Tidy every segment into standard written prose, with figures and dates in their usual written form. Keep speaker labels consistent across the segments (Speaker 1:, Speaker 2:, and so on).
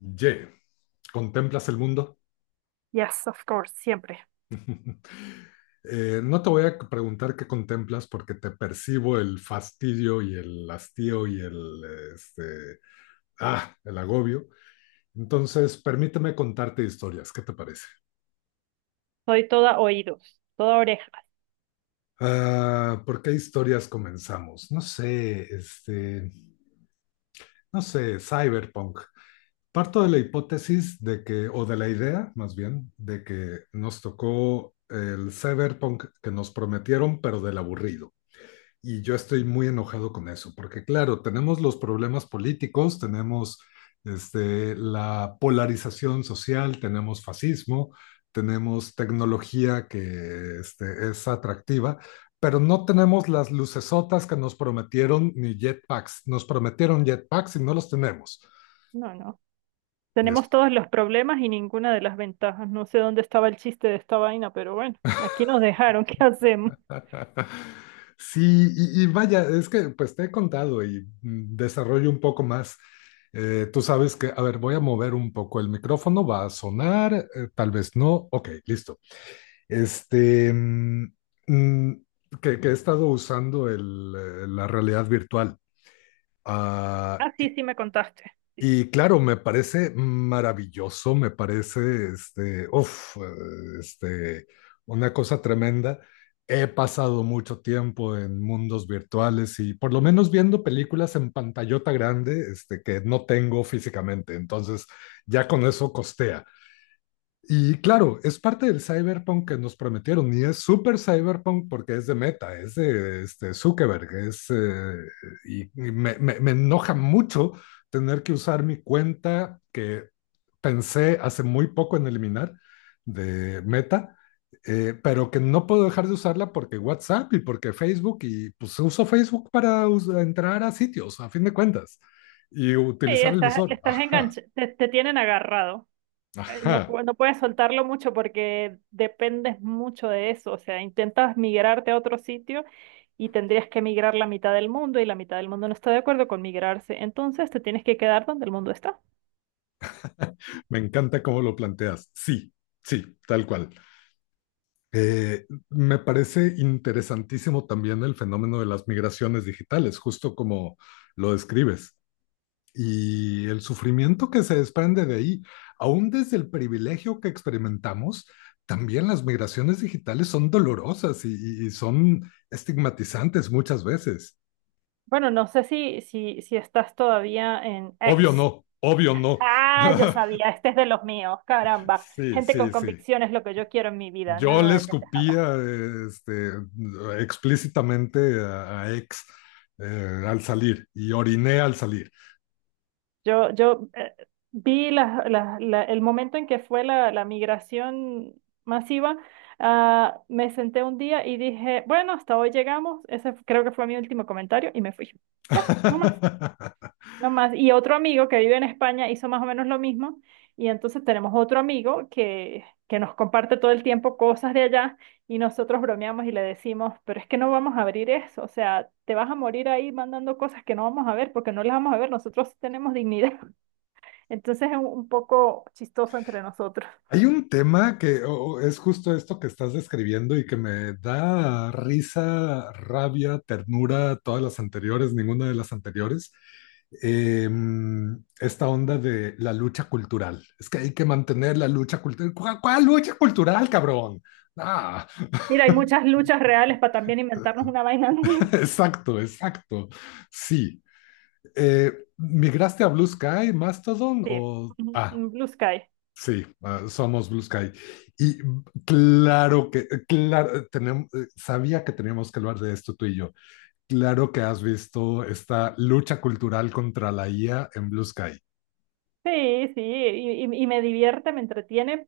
Speaker 1: Y. ¿Contemplas el mundo?
Speaker 2: Yes, of course, siempre.
Speaker 1: No te voy a preguntar qué contemplas porque te percibo el fastidio y el hastío y este, el agobio. Entonces, permíteme contarte historias. ¿Qué te parece?
Speaker 2: Soy toda oídos, toda oreja.
Speaker 1: ¿Por qué historias comenzamos? No sé, no sé, cyberpunk. Parto de la hipótesis de que, o de la idea, más bien, de que nos tocó el cyberpunk que nos prometieron, pero del aburrido. Y yo estoy muy enojado con eso, porque claro, tenemos los problemas políticos, tenemos la polarización social, tenemos fascismo, tenemos tecnología que es atractiva, pero no tenemos las lucesotas que nos prometieron ni jetpacks. Nos prometieron jetpacks y no los tenemos.
Speaker 2: No, no.
Speaker 1: Y es
Speaker 2: Tenemos todos los problemas y ninguna de las ventajas. No sé dónde estaba el chiste de esta vaina, pero bueno, aquí nos dejaron. ¿Qué hacemos?
Speaker 1: Sí, y vaya, es que pues te he contado y desarrollo un poco más. Tú sabes que, a ver, voy a mover un poco el micrófono, va a sonar, tal vez no. Ok, listo. Este, mm, mm, que he estado usando la realidad virtual. Ah,
Speaker 2: Ah, sí, sí me contaste. Sí.
Speaker 1: y claro, me parece maravilloso, me parece, una cosa tremenda. He pasado mucho tiempo en mundos virtuales y por lo menos viendo películas en pantallota grande, que no tengo físicamente. Entonces, ya con eso costea. Y claro, es parte del cyberpunk que nos prometieron y es súper cyberpunk porque es de Meta, es de Zuckerberg, es, me enoja mucho tener que usar mi cuenta que pensé hace muy poco en eliminar de Meta, pero que no puedo dejar de usarla porque WhatsApp y porque Facebook y pues uso Facebook para us- entrar a sitios, a fin de cuentas, y
Speaker 2: Sí,
Speaker 1: utilizar el
Speaker 2: estás,
Speaker 1: visor.
Speaker 2: estás
Speaker 1: Ajá,
Speaker 2: enganchado, te tienen agarrado. No,
Speaker 1: ajá.
Speaker 2: no puedes soltarlo mucho porque dependes mucho de eso. O sea, intentas migrarte a otro sitio y tendrías que migrar la mitad del mundo y la mitad del mundo no está de acuerdo con migrarse. Entonces te tienes que quedar donde el mundo está.
Speaker 1: Me encanta cómo lo planteas. Sí, sí, tal cual. Me parece interesantísimo también el fenómeno de las migraciones digitales, justo como lo describes, y el sufrimiento que se desprende de ahí, aún desde el privilegio que experimentamos. También las migraciones digitales son dolorosas y son estigmatizantes muchas veces.
Speaker 2: Bueno, no sé si, si, si estás todavía en
Speaker 1: Obvio
Speaker 2: X.
Speaker 1: no, obvio no.
Speaker 2: Ah, yo sabía, este es de los míos, caramba.
Speaker 1: Sí,
Speaker 2: Gente con
Speaker 1: sí, sí.
Speaker 2: convicción es lo que yo quiero en mi vida,
Speaker 1: Yo le
Speaker 2: nada de pendejadas.
Speaker 1: escupía este, explícitamente a ex al salir y oriné al salir.
Speaker 2: Yo vi el momento en que fue la migración masiva, me senté un día y dije, bueno, hasta hoy llegamos, ese creo que fue mi último comentario y me fui. Ya, no más. No más. Y otro amigo que vive en España hizo más o menos lo mismo. Y entonces tenemos otro amigo que nos comparte todo el tiempo cosas de allá y nosotros bromeamos y le decimos, pero es que no vamos a abrir eso. O sea, te vas a morir ahí mandando cosas que no vamos a ver porque no las vamos a ver. Nosotros sí tenemos dignidad. Entonces es un poco chistoso entre nosotros.
Speaker 1: Hay un tema que o- es justo esto que estás describiendo y que me da risa, rabia, ternura, todas las anteriores, ninguna de las anteriores. Em, esta onda de la lucha cultural. Es que hay que mantener la lucha cultural. ¿Cuál, cuál lucha cultural, cabrón? Ah.
Speaker 2: Mira, hay muchas luchas reales para también inventarnos una vaina nueva.
Speaker 1: Exacto, exacto. Sí. Eh, ¿Migraste a Blue Sky, Mastodon
Speaker 2: Sí,
Speaker 1: o...
Speaker 2: un
Speaker 1: Ah,
Speaker 2: un Blue Sky.
Speaker 1: sí, ah, somos Blue Sky. Y claro, tenemos, sabía que teníamos que hablar de esto tú y yo. Claro que has visto esta lucha cultural contra la IA en Blue Sky.
Speaker 2: Sí, sí, y me divierte, me entretiene.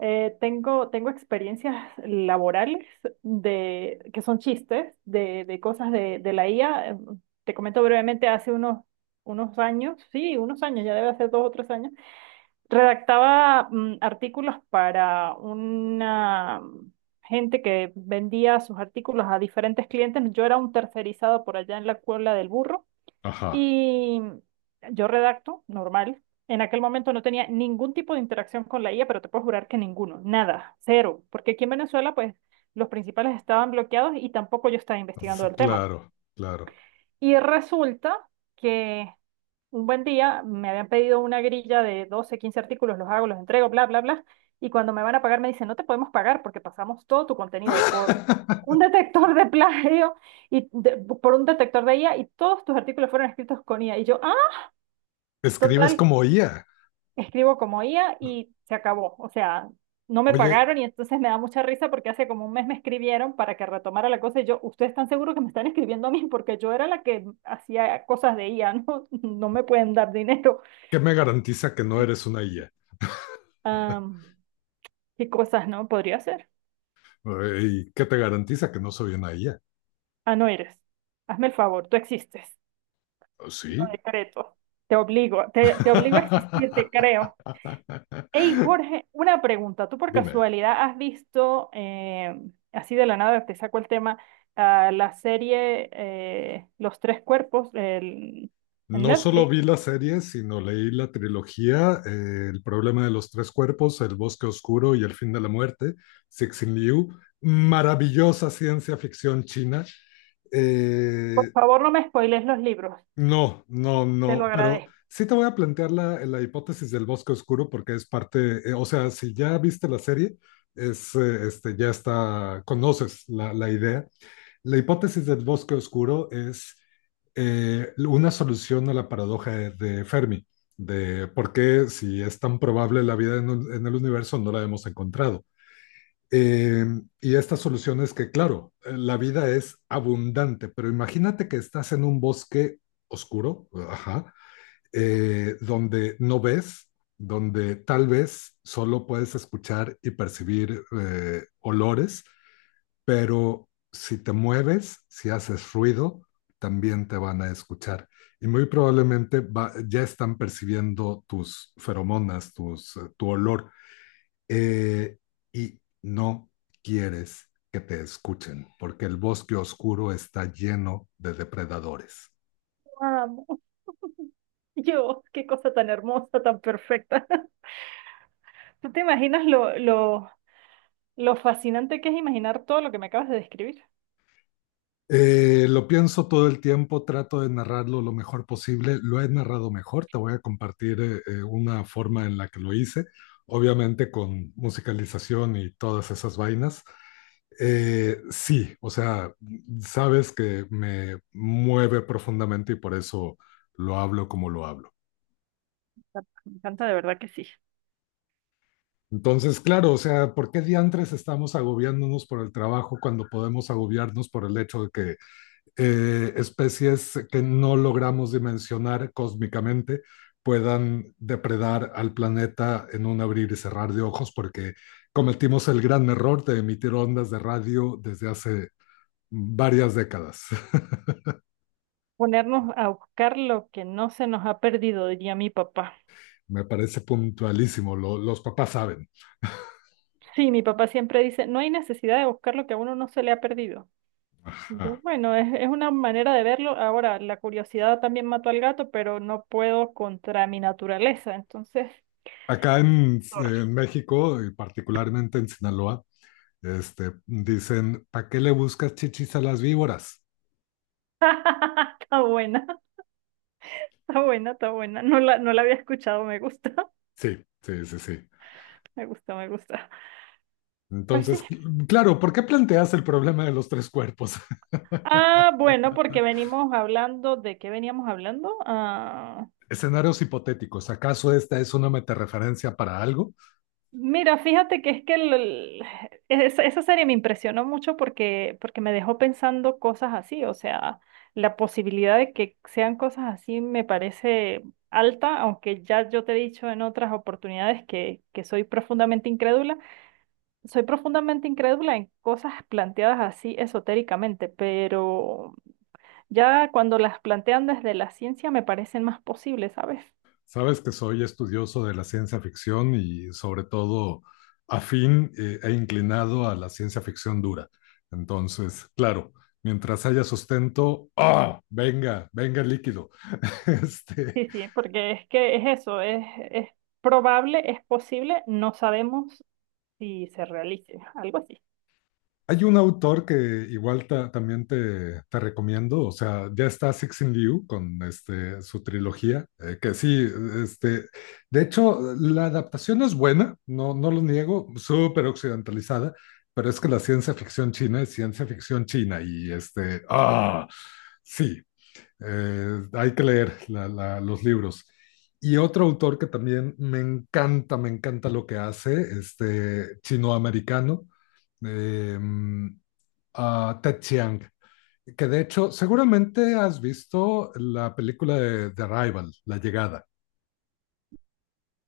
Speaker 2: Tengo experiencias laborales de, que son chistes de cosas de la IA. Te comento brevemente, hace unos años, sí, unos años, ya debe hacer 2 o 3 años, redactaba artículos para una gente que vendía sus artículos a diferentes clientes. Yo era un tercerizado por allá en la Cuebla del Burro
Speaker 1: Ajá,
Speaker 2: y yo redacto, normal. En aquel momento no tenía ningún tipo de interacción con la IA, pero te puedo jurar que ninguno, nada, cero, porque aquí en Venezuela, pues los principales estaban bloqueados y tampoco yo estaba investigando
Speaker 1: s-
Speaker 2: el tema.
Speaker 1: claro, claro.
Speaker 2: Y resulta que un buen día me habían pedido una grilla de 12-15 artículos, los hago, los entrego, bla, bla, bla. Y cuando me van a pagar me dicen, no te podemos pagar porque pasamos todo tu contenido por un detector de plagio y por un detector de IA y todos tus artículos fueron escritos con IA. Y yo,
Speaker 1: Escribes
Speaker 2: total,
Speaker 1: como IA.
Speaker 2: escribo como IA y se acabó. O sea, no me
Speaker 1: Oye,
Speaker 2: pagaron y entonces me da mucha risa porque hace como un mes me escribieron para que retomara la cosa y yo, ¿ustedes están seguros que me están escribiendo a mí? Porque yo era la que hacía cosas de IA, ¿no? No me pueden dar dinero.
Speaker 1: ¿qué me garantiza que no eres una IA?
Speaker 2: Am, ¿Qué cosas no podría hacer?
Speaker 1: ¿Y qué te garantiza que no soy una IA?
Speaker 2: Ah, no eres. Hazme el favor, tú existes. Lo
Speaker 1: Sí,
Speaker 2: decreto. Te obligo, te obligo a existir, te creo. Hey Jorge, una pregunta. ¿Tú por
Speaker 1: Dime,
Speaker 2: casualidad has visto, así de la nada te saco el tema, la serie Los Tres Cuerpos en
Speaker 1: no solo
Speaker 2: Netflix?
Speaker 1: vi la serie, sino leí la trilogía, El problema de los tres cuerpos, El bosque oscuro y El fin de la muerte, Cixin Liu, maravillosa ciencia ficción china.
Speaker 2: Por
Speaker 1: Eh,
Speaker 2: favor, no me spoiles los libros,
Speaker 1: no, no,
Speaker 2: te lo
Speaker 1: no, Pero
Speaker 2: agradezco.
Speaker 1: sí te voy a plantear la hipótesis del bosque oscuro porque es parte, o sea, si ya viste la serie, ya está, conoces la idea. La hipótesis del bosque oscuro es una solución a la paradoja de Fermi, de por qué si es tan probable la vida en, un- en el universo no la hemos encontrado. Eh, y esta solución es que, claro, la vida es abundante, pero imagínate que estás en un bosque oscuro, ajá, donde no ves, donde tal vez solo puedes escuchar y percibir olores, pero si te mueves, si haces ruido, también te van a escuchar. Y muy probablemente ya están percibiendo tus feromonas, tu olor. Eh, y no quieres que te escuchen, porque el bosque oscuro está lleno de depredadores.
Speaker 2: Amo. Yo, qué cosa tan hermosa, tan perfecta. ¿Tú te imaginas lo fascinante que es imaginar todo lo que me acabas de describir?
Speaker 1: Lo pienso todo el tiempo, trato de narrarlo lo mejor posible. Lo he narrado mejor, te voy a compartir una forma en la que lo hice, obviamente con musicalización y todas esas vainas. Sí, o sea, sabes que me mueve profundamente y por eso lo hablo como lo hablo.
Speaker 2: Me encanta, de verdad que sí.
Speaker 1: Entonces, claro, o sea, ¿por qué diantres estamos agobiándonos por el trabajo cuando podemos agobiarnos por el hecho de que especies que no logramos dimensionar cósmicamente puedan depredar al planeta en un abrir y cerrar de ojos, porque cometimos el gran error de emitir ondas de radio desde hace varias décadas?
Speaker 2: Ponernos a buscar lo que no se nos ha perdido, diría mi papá.
Speaker 1: Me parece puntualísimo, lo, los papás saben.
Speaker 2: Sí, mi papá siempre dice, no hay necesidad de buscar lo que a uno no se le ha perdido. Y yo,
Speaker 1: Ajá.
Speaker 2: bueno, es una manera de verlo. Ahora, la curiosidad también mató al gato, pero no puedo contra mi naturaleza. Entonces.
Speaker 1: Acá
Speaker 2: Sorry.
Speaker 1: en, México, y particularmente en Sinaloa, dicen, ¿para qué le buscas chichis a las víboras?
Speaker 2: Está buena, está buena, está buena. No la había escuchado, me gusta.
Speaker 1: Sí, sí, sí, sí.
Speaker 2: Me gusta, me gusta. Pues sí.
Speaker 1: Entonces, claro, ¿por qué planteas el problema de los tres cuerpos?
Speaker 2: Ah, bueno, porque venimos hablando, ¿de qué veníamos hablando?
Speaker 1: Escenarios hipotéticos. ¿Acaso esta es una metareferencia para algo?
Speaker 2: Mira, fíjate que es que esa serie me impresionó mucho porque me dejó pensando cosas así, o sea, la posibilidad de que sean cosas así me parece alta, aunque ya yo te he dicho en otras oportunidades que soy profundamente incrédula en cosas planteadas así esotéricamente, pero ya cuando las plantean desde la ciencia me parecen más posibles, ¿sabes?
Speaker 1: Sabes que soy estudioso de la ciencia ficción y sobre todo afín e inclinado a la ciencia ficción dura. Entonces, claro, mientras haya sustento, ¡ah! Venga, venga el líquido. Este,
Speaker 2: Sí, sí, porque es que es eso, es probable, es posible, no sabemos si se realice, algo así.
Speaker 1: Hay un autor que igual también te recomiendo, o sea, ya está Cixin Liu con su trilogía, que sí, este, de hecho, la adaptación es buena, no, no lo niego, súper occidentalizada, pero es que la ciencia ficción china es ciencia ficción china y sí, hay que leer los libros. Y otro autor que también me encanta lo que hace, chinoamericano. Americano, a Ted Chiang, que de hecho seguramente has visto la película de The Arrival, La Llegada.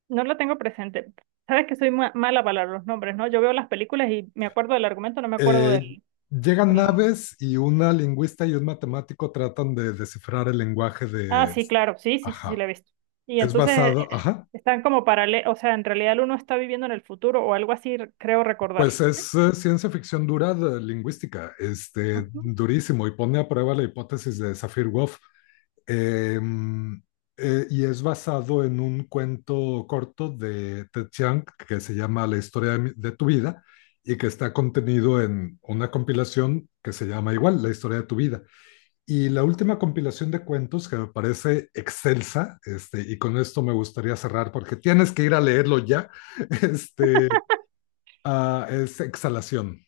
Speaker 2: No lo tengo presente. Sabes que soy mala para los nombres, ¿no? Yo veo las películas y me acuerdo del argumento, no me acuerdo
Speaker 1: Eh,
Speaker 2: del,
Speaker 1: Llegan
Speaker 2: del nombre.
Speaker 1: naves y una lingüista y un matemático tratan de descifrar el lenguaje
Speaker 2: Ah,
Speaker 1: de...
Speaker 2: sí, claro, sí, sí, sí, sí, la
Speaker 1: Ajá.
Speaker 2: he visto. Y
Speaker 1: Es
Speaker 2: entonces
Speaker 1: basado, ajá,
Speaker 2: están como paralelos, o sea, en realidad uno está viviendo en el futuro o algo así, creo recordar.
Speaker 1: pues
Speaker 2: Sí.
Speaker 1: es ciencia ficción dura de lingüística,
Speaker 2: Ujú.
Speaker 1: durísimo, y pone a prueba la hipótesis de Sapir-Whorf. Em, y es basado en un cuento corto de Ted Chiang que se llama La historia de tu vida, y que está contenido en una compilación que se llama igual, La historia de tu vida. Y la última compilación de cuentos que me parece excelsa, y con esto me gustaría cerrar porque tienes que ir a leerlo ya, este, es Exhalación.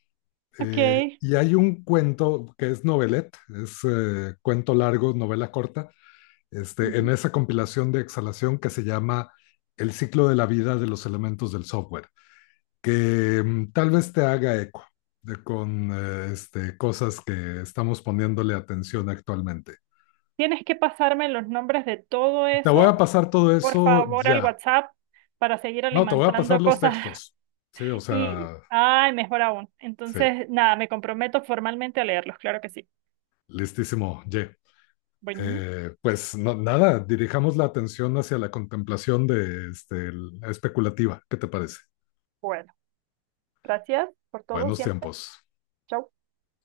Speaker 2: Ok.
Speaker 1: Eh, y hay un cuento que es novelette, es cuento largo, novela corta, en
Speaker 2: Ujú.
Speaker 1: esa compilación de exhalación, que se llama El ciclo de la vida de los elementos del software, que tal vez te haga eco de, con cosas que estamos poniéndole atención actualmente.
Speaker 2: Tienes que pasarme los nombres de todo
Speaker 1: Te voy a
Speaker 2: eso
Speaker 1: pasar todo
Speaker 2: por
Speaker 1: eso
Speaker 2: favor, al
Speaker 1: ya.
Speaker 2: WhatsApp para seguir
Speaker 1: No, te voy a pasar
Speaker 2: alimentando
Speaker 1: los
Speaker 2: cosas
Speaker 1: textos. Sí, o
Speaker 2: y,
Speaker 1: sea,
Speaker 2: ay, mejor aún.
Speaker 1: sí,
Speaker 2: Entonces, nada, me comprometo formalmente a leerlos, claro que sí.
Speaker 1: listísimo, Ye.
Speaker 2: Bueno,
Speaker 1: Pues no, nada, dirijamos la atención hacia la contemplación de la especulativa. ¿Qué te parece?
Speaker 2: bueno, gracias por todo
Speaker 1: Buenos
Speaker 2: siempre.
Speaker 1: tiempos.
Speaker 2: Chau.